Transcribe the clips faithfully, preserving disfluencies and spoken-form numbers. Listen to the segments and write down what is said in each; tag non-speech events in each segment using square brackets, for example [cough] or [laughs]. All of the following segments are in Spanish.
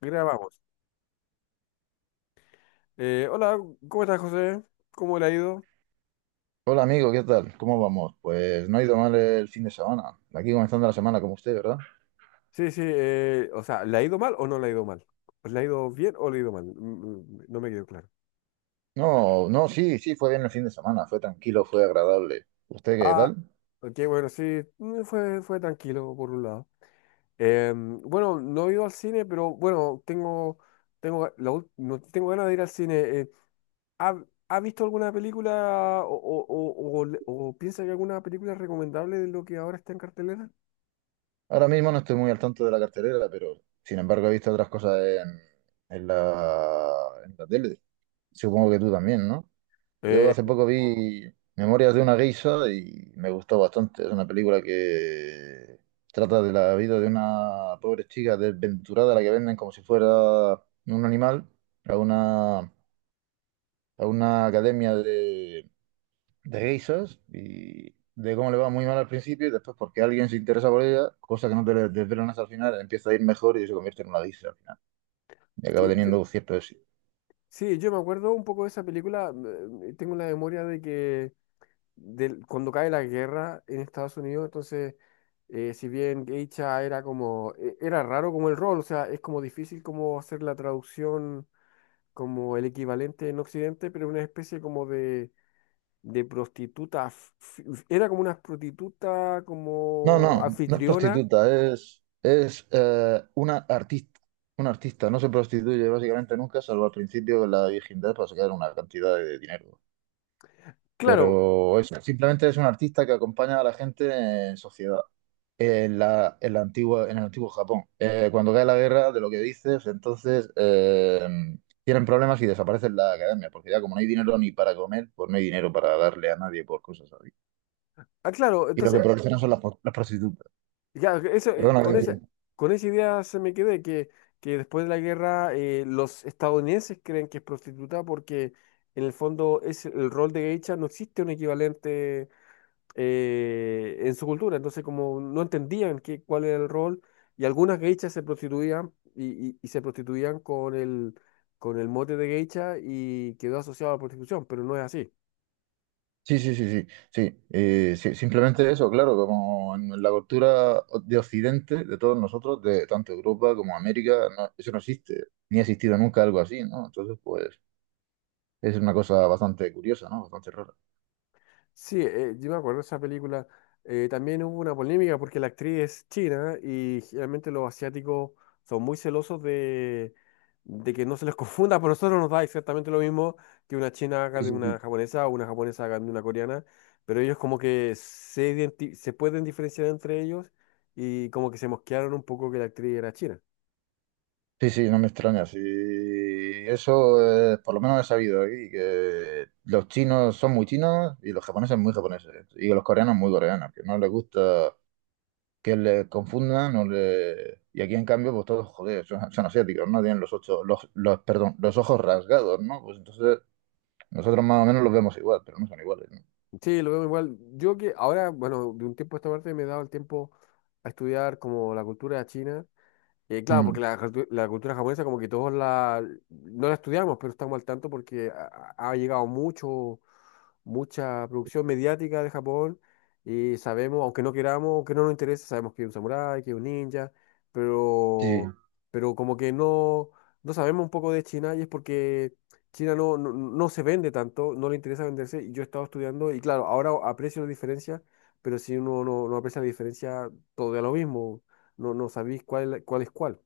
Grabamos. Eh, hola, ¿cómo estás, José? ¿Cómo le ha ido? Hola amigo, ¿qué tal? ¿Cómo vamos? Pues no ha ido mal el fin de semana. Aquí comenzando la semana como usted, ¿verdad? Sí, sí, eh, o sea, ¿le ha ido mal o no le ha ido mal? ¿Le ha ido bien o le ha ido mal? Mm, mm, No me quedó claro. No, no, sí, sí, fue bien el fin de semana. Fue tranquilo, fue agradable. ¿Usted qué Ah, tal? ok, bueno, sí, mm, fue, fue tranquilo por un lado. Em, bueno, no he ido al cine, pero bueno, tengo, tengo, la ul- no, tengo ganas de ir al cine. Eh, ¿ha, ha visto alguna película o, o- o- o le- o piensa que alguna película es recomendable de lo que ahora está en cartelera? Ahora mismo no estoy muy al tanto de la cartelera, pero sin embargo he visto otras cosas en, en la, en la tele. Supongo que tú también, ¿no? Yo Eh, hace poco vi Memorias de una geisha y me gustó bastante. Es una película que trata de la vida de una pobre chica desventurada a la que venden como si fuera un animal a una, a una academia de, de geishas y de cómo le va muy mal al principio y después porque alguien se interesa por ella, cosa que no te desvelan hasta el final, empieza a ir mejor y se convierte en una geisha al final. Y acaba sí, yo, teniendo cierto éxito. Sí, yo me acuerdo un poco de esa película. mm, eh, Tengo la memoria de que del- cuando cae la guerra en Estados Unidos. Entonces, eh, si bien Geisha era como, e- era raro como el rol, o sea, es como difícil como hacer la traducción como el equivalente en Occidente, pero una especie como de, de prostituta, fi- era como una prostituta No, como no, no es anfitriona. prostituta, es, es eh, una artista. Una artista no se prostituye básicamente nunca, salvo al principio de la virginidad para sacar una cantidad de dinero. Claro. Pero es- simplemente es un artista que acompaña a la gente en sociedad. En la, en la antigua, en el antiguo Japón. Eh, cuando cae la guerra, de lo que dices, entonces eh, tienen problemas y desaparecen la academia, porque ya como no hay dinero ni para comer, pues no hay dinero para darle a nadie por cosas así. Ah, claro, Y lo que entonces... proliferan son las, po- las prostitutas. Ya, ok, eso, eh, Perdona que con te esa, interrumpa. con esa idea se me quedé que, que después de la guerra eh, los estadounidenses creen que es prostituta porque en el fondo es el rol de geisha. No existe un equivalente eh, en su cultura, entonces como no entendían qué, cuál era el rol, y algunas geishas se prostituían, y, y- y se prostituían con el, con el mote de geisha, y quedó asociado a la prostitución, pero no es así. Sí, sí, sí, sí, sí, eh, sí, simplemente eso, claro, como en la cultura de Occidente, de todos nosotros, de tanto Europa como América, no- eso no existe, ni ha existido nunca algo así, ¿no? Entonces, pues, es una cosa bastante curiosa, ¿no? Bastante rara. Sí, eh, yo me acuerdo de esa película. Eh, también hubo una polémica porque la actriz es china y generalmente los asiáticos son muy celosos de, de que no se les [laughs] confunda. Por nosotros nos da exactamente lo mismo que una china haga Sí, de sí, una sí. japonesa o una japonesa haga de una coreana, pero ellos como que se, identi- se pueden diferenciar entre ellos, y como que se mosquearon un poco que la actriz era china. Sí, sí, no me extraña, sí, eso, eh, por lo menos he sabido aquí, que los chinos son muy chinos y los japoneses muy japoneses, y los coreanos muy coreanos, que no les gusta que le confundan o le... Y aquí en cambio, pues todos, joder, son, son asiáticos, ¿no? Tienen los ocho, los, los, perdón, los ojos rasgados, ¿no? Pues entonces nosotros más o menos los vemos igual, pero no son iguales, ¿no? Sí, lo veo igual. Yo que ahora, bueno, de un tiempo a esta parte me he dado el tiempo a estudiar como la cultura china. Eh, claro, porque Mm. la, cultu- la cultura japonesa como que todos la, no la estudiamos, pero estamos al tanto porque ha, ha llegado mucho, mucha producción mediática de Japón, y sabemos, aunque no queramos, aunque no nos interese, sabemos que es un samurái, que es un ninja, Sí, pero, pero como que no, no sabemos un poco de China. Y es porque China no, no, no se vende tanto, no le interesa venderse. Y yo he estado estudiando y claro, ahora aprecio la diferencia, pero si uno no, no aprecia la diferencia, todo da lo mismo, no, no sabéis cuál, cuál es cuál.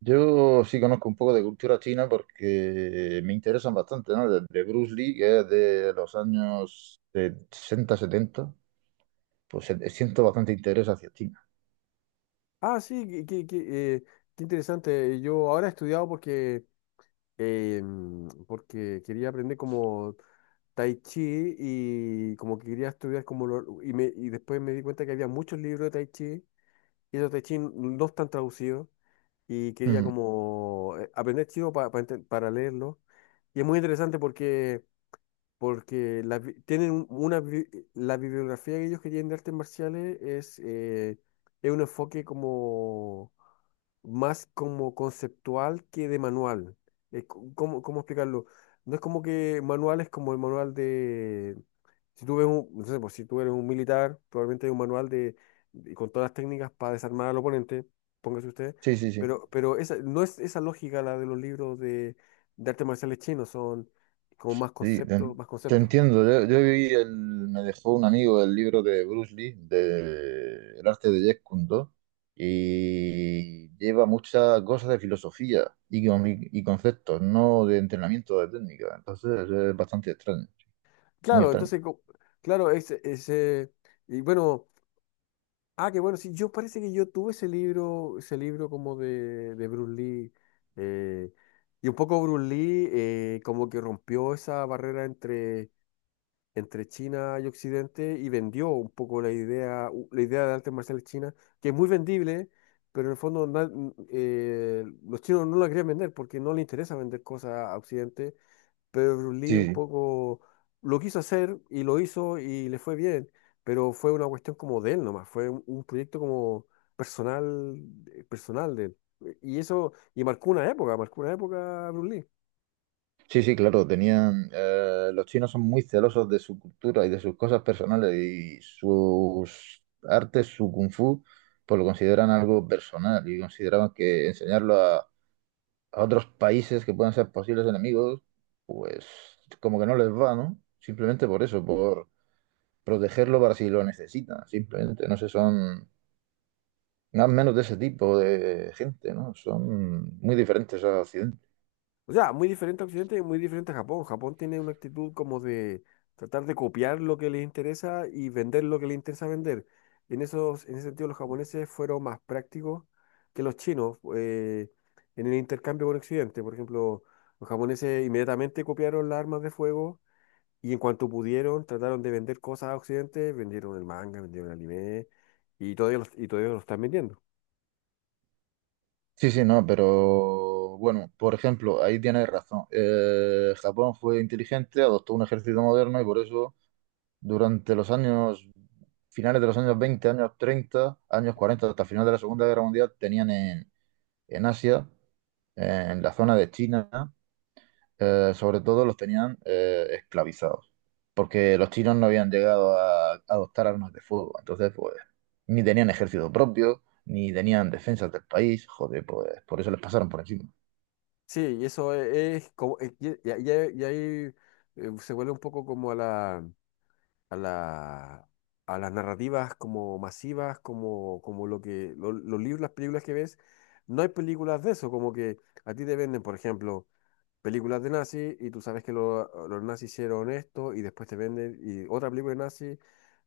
yo sí conozco un poco de cultura china porque me interesan bastante, ¿no? De, de Bruce Lee, que es de los años de sesenta, setenta, pues eh, siento bastante interés hacia China. Ah, sí, qué, qué- qué, eh, qué interesante. Yo ahora he estudiado porque, eh, mm, porque quería aprender como Tai Chi y como que quería estudiar como lo- y, me, y después me di cuenta que había muchos libros de Tai Chi, y esos Tai Chi n- no están traducidos, y quería Ujú. como eh, aprender chino pa- pa ente- para leerlo. Y es muy interesante porque, porque la bi- tienen un- una bi- la bibliografía que ellos querían de artes marciales es, eh, es un enfoque como más como conceptual que de manual. Eh, co- ¿cómo, cómo explicarlo? No es como que manual, es como el manual de... Si tú ves un, no sé, pues, si tú eres un militar, probablemente hay un manual de, de- con todas las técnicas para desarmar al oponente, póngase usted, Sí, sí, sí. pero, pero esa, no es esa lógica, la de los libros de, de artes marciales chinos, son como más Sí, te, conceptos, en- más te conceptos. entiendo. Yo, yo vi el, me dejó un amigo el libro de Bruce Lee, de El arte de Jeet Kune Do, y lleva muchas cosas de filosofía y, con- y conceptos, no de entrenamiento de técnica. Entonces es bastante extraño, muy Claro, extraño. entonces, co- claro, ese, ese, y bueno, ah, que bueno, sí, yo parece que yo tuve ese libro, ese libro como de, de Bruce Lee. eh, y un poco Bruce Lee eh, como que rompió esa barrera entre, entre China y Occidente, y vendió un poco la idea, u- la idea de artes marciales chinas, que es muy vendible, pero en el fondo na- n- eh, los chinos no la querían vender porque no les interesa vender cosas a Occidente, pero Bruce Lee Sí, un sí, poco lo quiso hacer y lo hizo y le fue bien, pero fue una cuestión como de él nomás, fue un, un proyecto como personal, eh, personal de él. Y eso, y marcó una época, marcó una época Bruce Lee. sí, sí, claro, tenían, eh, los chinos son muy celosos de su cultura y de sus cosas personales y sus artes, su kung fu, pues lo consideran algo personal y consideraban que enseñarlo a otros países que puedan ser posibles enemigos, pues como que no les va, ¿no? Simplemente por eso, por protegerlo para si lo necesitan, simplemente, no sé, son más o menos de ese tipo de gente, ¿no? Son muy diferentes a Occidente. O sea, muy diferente a Occidente y muy diferente a Japón. Japón tiene una actitud como de tratar de copiar lo que les interesa y vender lo que les interesa vender. En esos, en ese sentido, los japoneses fueron más prácticos que los chinos, eh, en el intercambio con Occidente. Por ejemplo, los japoneses inmediatamente copiaron las armas de fuego, y en cuanto pudieron trataron de vender cosas a Occidente, vendieron el manga, vendieron el anime, y todavía los- y todavía lo están vendiendo. Sí, sí, no, pero bueno, por ejemplo, ahí tienes razón. Eh, Japón fue inteligente, adoptó un ejército moderno y por eso durante los años, finales de los años veinte, años treinta, años cuarenta, hasta el final de la Segunda Guerra Mundial, tenían en, en Asia, eh, en la zona de China, eh, sobre todo los tenían eh, esclavizados, porque los chinos no habían llegado a adoptar armas de fuego, entonces pues ni tenían ejército propio, ni tenían defensas del país, joder, pues por eso les pasaron por encima. Sí, y eso e, es, como, eh, y, y- y ahí y ahí, eh, se vuelve un poco como a la, a la, a las narrativas como masivas, como, como lo que, lo- los libros, las películas que ves, no hay películas de eso, como que a ti te venden, por ejemplo, películas de nazis, y tú sabes que lo- los nazis hicieron esto, y después te venden y otra película de nazis,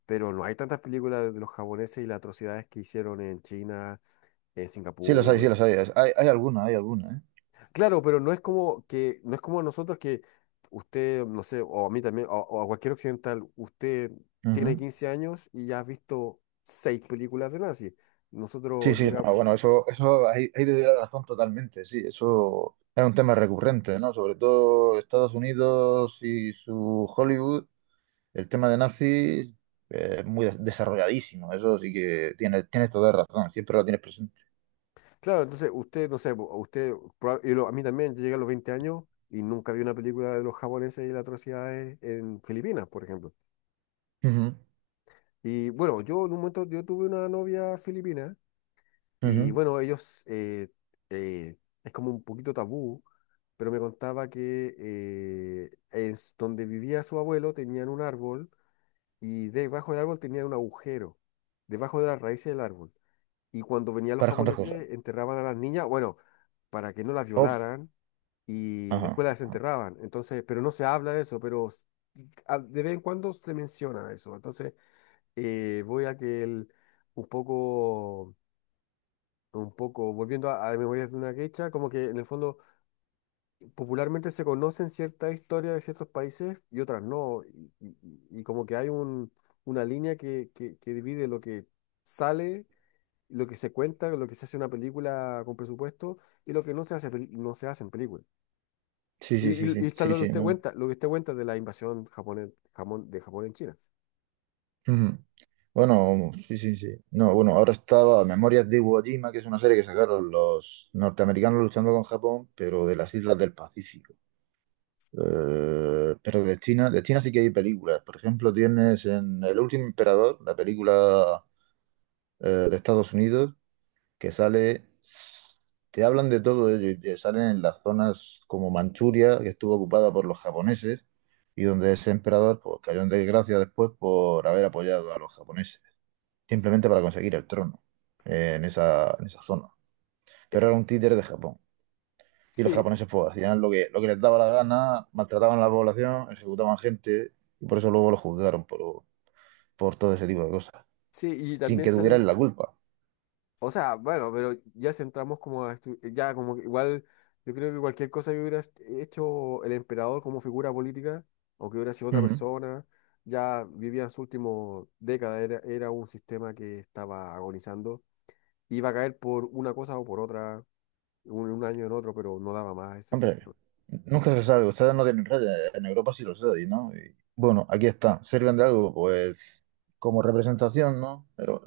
pero no hay tantas películas de los japoneses y las atrocidades que hicieron en China, en Sí los hay, sí Singapur. los hay, es- hay, hay alguna, hay alguna, Claro, pero no es como que, no es como nosotros, que usted, no sé, o a mí también, o, o a cualquier occidental, usted ¿eh? tiene Ujú. quince años y ya has visto seis películas de nazi. Sí, Nosotros sí, llegamos, no, bueno, eso, eso, ahí, ahí te doy la razón totalmente, sí, eso es un tema recurrente, ¿no? Sobre todo Estados Unidos y su Hollywood. El tema de nazis eh, es muy de- desarrolladísimo, eso sí que tienes, tienes toda la razón, siempre lo tienes presente. claro, entonces usted, no sé, po, usted, proba- y lo- a mí también, yo llegué a los veinte años y nunca vi una película de los japoneses y las atrocidades en Filipinas, por ejemplo. Ujú, Y bueno, yo en un momento, yo tuve una novia filipina, y ujú, bueno, ellos, eh, eh, es como un poquito tabú, pero me contaba que eh, en s- donde vivía su abuelo tenían un árbol, y debajo del árbol tenían un agujero, debajo de las raíces del árbol. Y cuando venían los para contar cosas. japoneses enterraban a las niñas, bueno, para que no las Uf, violaran, y ajá, después las ajá. enterraban. Entonces, pero no se habla de eso, pero s- a- de vez en cuando se menciona eso. Entonces, eh, voy a que el, un poco, un poco, volviendo a, a Memorias de una Geisha, como que en el fondo popularmente se conocen ciertas historias de ciertos países y otras no. Y, y- y como que hay un, una línea que, que, que divide lo que sale, lo que se cuenta, lo que se hace en una película con presupuesto, y lo que no se hace, pel- no se hace en película. Sí, Y, sí, sí, y, y sí, está sí, lo que sí, usted no. cuenta, lo que usted cuenta de la invasión japonés, jamón, de Japón en China. Ujú. Bueno, sí, sí, sí. No, bueno, ahora estaba Memorias de Iwo Jima, que es una serie que sacaron los norteamericanos luchando con Japón, pero de las islas del Pacífico. Eh, pero de China, de China sí que hay películas. Por ejemplo, tienes en El Último Emperador, la película eh, de Estados Unidos, que sale, te hablan de todo ello y te salen en las zonas como Manchuria, que estuvo ocupada por los japoneses y donde ese emperador pues, cayó en desgracia después por haber apoyado a los japoneses, simplemente para conseguir el trono eh, en esa, en esa zona. Eh, Pero era un títere de Japón. Y los Sí, japoneses pues, hacían lo que, lo que les daba la gana, maltrataban a la población, ejecutaban gente y por eso luego los juzgaron por, por todo ese tipo de cosas, sí, y sin también que sale un... tuvieran la culpa. O sea, bueno, pero ya centramos como a estu- ya como que igual yo creo que cualquier cosa que hubiera hecho el emperador como figura política, o que hubiera sido otra Ujú. persona, ya vivía en su último década, era, era un sistema que estaba agonizando, iba a caer por una cosa o por otra, un, un año en otro, pero no daba más ese Hombre, sistema. nunca se sabe. Ustedes no tienen redes. En Europa sí lo sé, y ¿no? Y, bueno, aquí está. Sirven de algo, pues, como representación, ¿no? Pero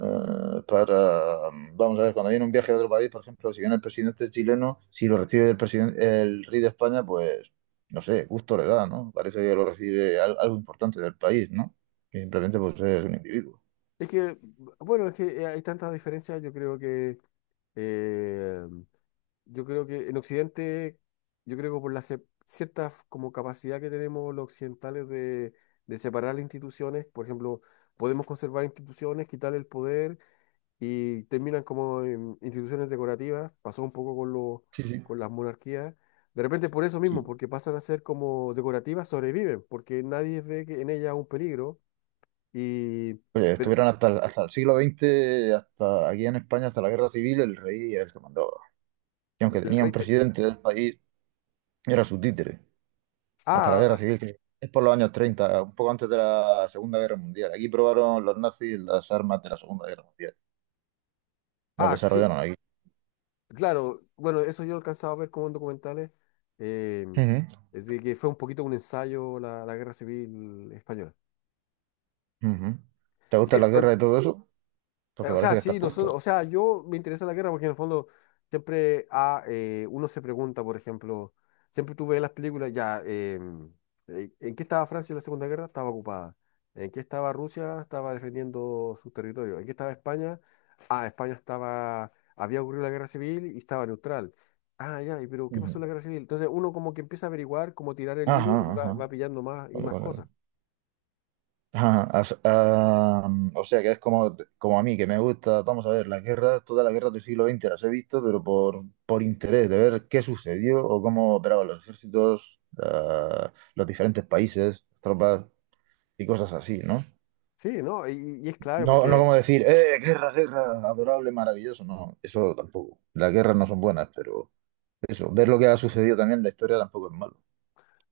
eh, para, vamos a ver, cuando viene un viaje a otro país, por ejemplo, si viene el presidente chileno, si lo recibe el presidente, el rey de España, pues, no sé, gusto le da, ¿no? Parece que lo recibe al- algo importante del país, ¿no? Que simplemente, pues, es un individuo. Es que, bueno, es que eh, hay tantas diferencias, yo creo que eh, yo creo que en Occidente, yo creo que por la ce- cierta como capacidad que tenemos los occidentales de, de separar las instituciones, por ejemplo, podemos conservar instituciones, quitar el poder, y terminan como en instituciones decorativas. Pasó un poco con lo- Sí, sí. con las monarquías. De repente por eso mismo, Sí. porque pasan a ser como decorativas, sobreviven, porque nadie ve que en ellas un peligro. Y, Oye, pero estuvieron hasta el, hasta el siglo veinte, hasta aquí en España, hasta la guerra civil, el rey es el que mandaba. Y aunque el tenía un rey... te- presidente del país, era su títere, hasta la guerra ah, civil, que es por los años treinta un poco antes de la Segunda Guerra Mundial. Aquí probaron los nazis las armas de la Segunda Guerra Mundial. Las ah, ah, sí. desarrollaron aquí. Claro, bueno, eso yo he alcanzado a ver como en documentales, eh, es de que fue un poquito un ensayo la, la Guerra Civil Española. Ujú, ujú. ¿Te Sí, gustan las eh, guerras y todo eso? Eh, Porque o parece sea, que estás sí, puesto. nosotros, o sea, yo me interesa la guerra porque en el fondo siempre ah, eh, uno se pregunta, por ejemplo, siempre tú ves las películas, ya, em, eh, ¿en qué estaba Francia en la Segunda Guerra? Estaba ocupada. ¿En qué estaba Rusia? Estaba defendiendo su territorio. ¿En qué estaba España? Ah, España estaba, había ocurrido la guerra civil y estaba neutral. Ah, ya, y pero ¿qué Ujú. pasó en la guerra civil? Entonces uno como que empieza a averiguar, como tirar el hilo, y Ajá, va, va ajá. pillando más y Vale, más vale, vale. cosas. Ajá, as- ah, mm, o sea que es como, como a mí, que me gusta, vamos a ver, las guerras, todas las guerras del siglo veinte las he visto, pero por, por interés de ver qué sucedió o cómo operaban los ejércitos, ah, los diferentes países, tropas y cosas así, ¿no? Sí, ¿no? Y, y es clave No, no porque como decir, eh, guerra, guerra, adorable, maravilloso, no, eso tampoco. Las guerras no son buenas, pero eso, ver lo que ha sucedido también en la historia tampoco es malo.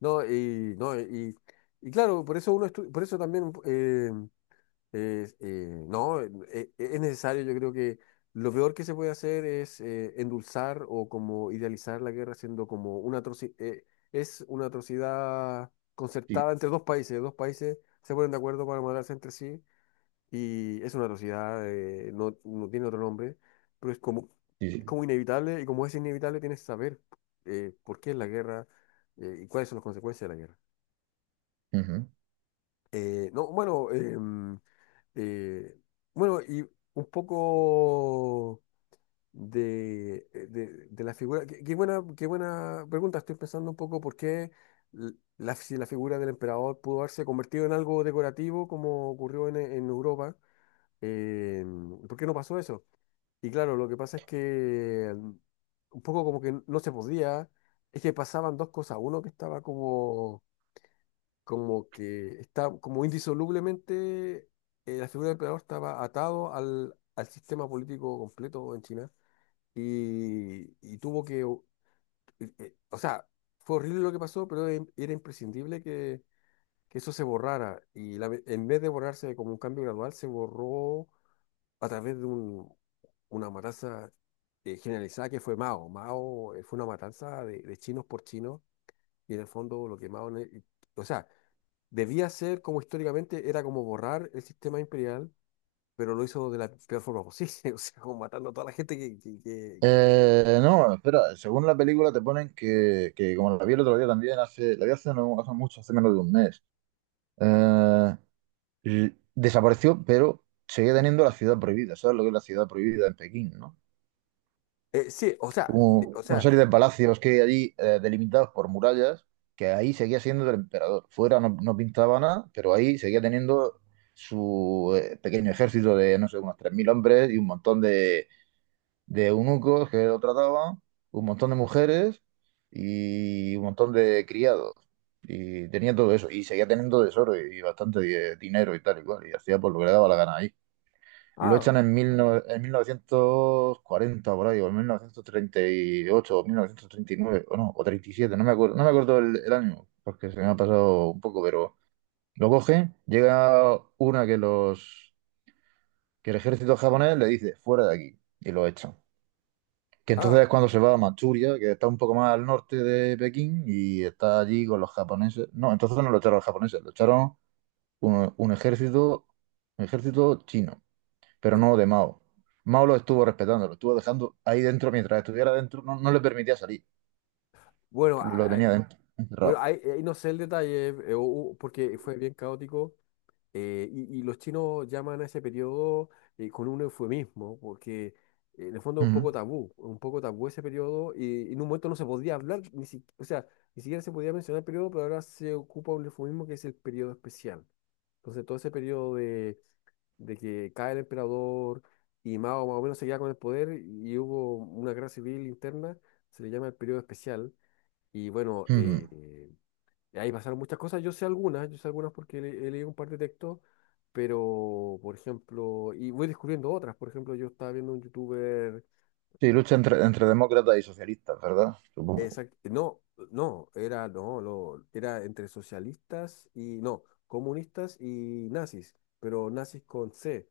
No, y, no, y, y claro, por eso uno estu- por eso también eh, eh, eh, no, eh, eh, es necesario, yo creo que lo peor que se puede hacer es eh, endulzar o como idealizar la guerra siendo como una atroci- eh, es una atrocidad Sí, concertada entre dos países, dos países se ponen de acuerdo para matarse entre sí y es una atrocidad, eh, no, no tiene otro nombre, pero es como, sí, es sí. como inevitable y como es inevitable tienes que saber eh, por qué es la guerra eh, y cuáles son las consecuencias de la guerra. Ujú. Eh, no, bueno, em, eh, bueno, y un poco de, eh, de- de la figura. Qué, qué buena, qué buena pregunta. Estoy pensando un poco por qué l- la, si la figura del emperador pudo haberse convertido en algo decorativo como ocurrió en, en Europa. Em, ¿por qué no pasó eso? Y claro, lo que pasa es que mm, un poco como que no se podía, es que pasaban dos cosas. Uno que estaba como como que está como indisolublemente eh, la figura del emperador estaba atado al, al sistema político completo en China y, y tuvo que, o eh, eh, o sea, fue horrible lo que pasó, pero em- era imprescindible que, que eso se borrara y la ve- en vez de borrarse como un cambio gradual, se borró a través de un, una matanza eh, generalizada que fue Mao. Mao eh, fue una matanza de, de chinos por chinos y en el fondo lo que Mao... ne- o sea, debía ser como históricamente era como borrar el sistema imperial, pero lo hizo de la peor forma posible, [laughs] o sea, como matando a toda la gente que... que- que- que- Eh, no, bueno, espera, según la película te ponen que, que como la vi el otro día también, hace, la vi hace, no, hace mucho, hace menos de un mes, eh, y desapareció, pero seguía teniendo la ciudad prohibida, ¿sabes lo que es la ciudad prohibida en Pekín, ¿no? Eh, sí, o sea, de- Como o una sea, serie de palacios que hay allí, eh, delimitados por murallas, que ahí seguía siendo del emperador. Fuera no, no pintaba nada, pero ahí seguía teniendo su eh, pequeño ejército de, no sé, unos tres mil hombres y un montón de de eunucos que lo trataban, un montón de mujeres y un montón de criados. Y tenía todo eso, y seguía teniendo tesoro y bastante di- dinero y tal y cual, y hacía por lo que le daba la gana ahí. Lo ah, echan en, mil no- en mil novecientos cuarenta por ahí, o en mil novecientos treinta y ocho, o mil novecientos treinta y nueve o no, o treinta y siete, no me acuerdo, no me acuerdo el, el año, porque se me ha pasado un poco, pero lo coge, llega una que los que el ejército japonés le dice, fuera de aquí, y lo echan, que ah, entonces es cuando se va a Manchuria, que está un poco más al norte de Pekín y está allí con los japoneses. No, entonces no lo echaron los japoneses, lo echaron un, un ejército, un ejército chino, pero eh, no de Mao. Mao lo estuvo respetando, lo estuvo dejando ahí dentro mientras estuviera dentro, no, no le permitía salir, bueno, lo ah, tenía dentro, bueno, encerrado. ahí, ahí no sé el detalle, eh, eh, hubo- porque fue bien caótico. Eh, y, y los chinos llaman a ese periodo eh, con un eufemismo, porque eh, en el fondo es un Ujú, poco tabú, un poco tabú ese periodo, y, en un momento no se podía hablar, ni si- o sea, ni siquiera se podía mencionar el periodo, pero ahora se ocupa un eufemismo que es el periodo especial. Entonces, todo ese periodo de, de que cae el emperador y Mao más o menos se queda con el poder y hubo una guerra civil interna, se le llama el periodo especial. Y bueno, ujú. eh, y ahí pasaron muchas cosas, yo sé algunas, yo sé algunas porque le- he leído un par de textos, pero, por ejemplo, y voy descubriendo otras, por ejemplo, yo estaba viendo un youtuber. Sí, lucha entre, entre demócratas y socialistas, ¿verdad? Supongo. Exact- no, no, era, no, lo- era entre socialistas y, no, comunistas y nazis, pero nazis con C,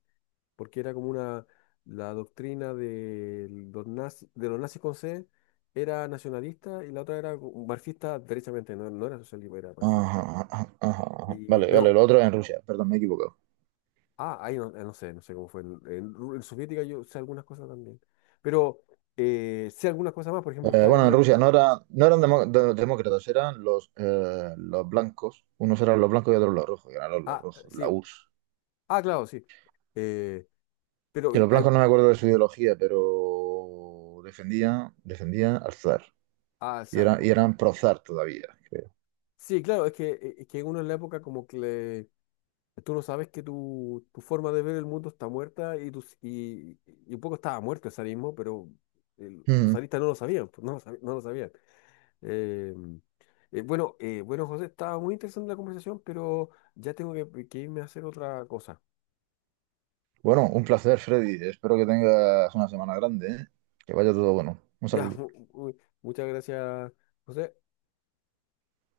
porque era como una, la doctrina de los nazis, de los nazis con C era nacionalista y la otra era marxista derechamente, no, no era socialista, era marxista. Ajá, ajá, ajá, ajá. Y, Vale, vale, pero lo otro es en Rusia, perdón, me he equivocado. Ah, ahí no, eh, no sé, no sé cómo fue. En, en Ru- en soviética yo sé algunas cosas también. Pero eh, sé algunas cosas más, por ejemplo, Eh, estaba Bueno, en viendo. Rusia no, era- no eran demo- de- demócratas, eran los, eh, los blancos. Unos eran los blancos y otros los rojos, y eran los Ah, rojos, la sí. U R S S. Ah, claro, sí. Eh, pero Que los hay. blancos no me acuerdo de su ideología, pero defendían, defendían al zar. Ah, Y, era- y salvo. eran pro zar todavía, creo. Sí, claro, es que, e, es que uno en la época como que le- tú no sabes que tu, tu forma de ver el mundo está muerta y, tus, y, y un poco estaba muerto el zarismo, pero eh, los Mm. zaristas no lo sabían, pues, no lo sabían, no lo sabían. Eh, eh, bueno, eh, bueno, José, estaba muy interesante la conversación, pero ya tengo que, que irme a hacer otra cosa. [laughs] Bueno, un placer, Freddy. Espero que tengas una semana grande, ¿eh? Que vaya todo bueno. Un Ya, saludo. mu- mu- muchas gracias, José.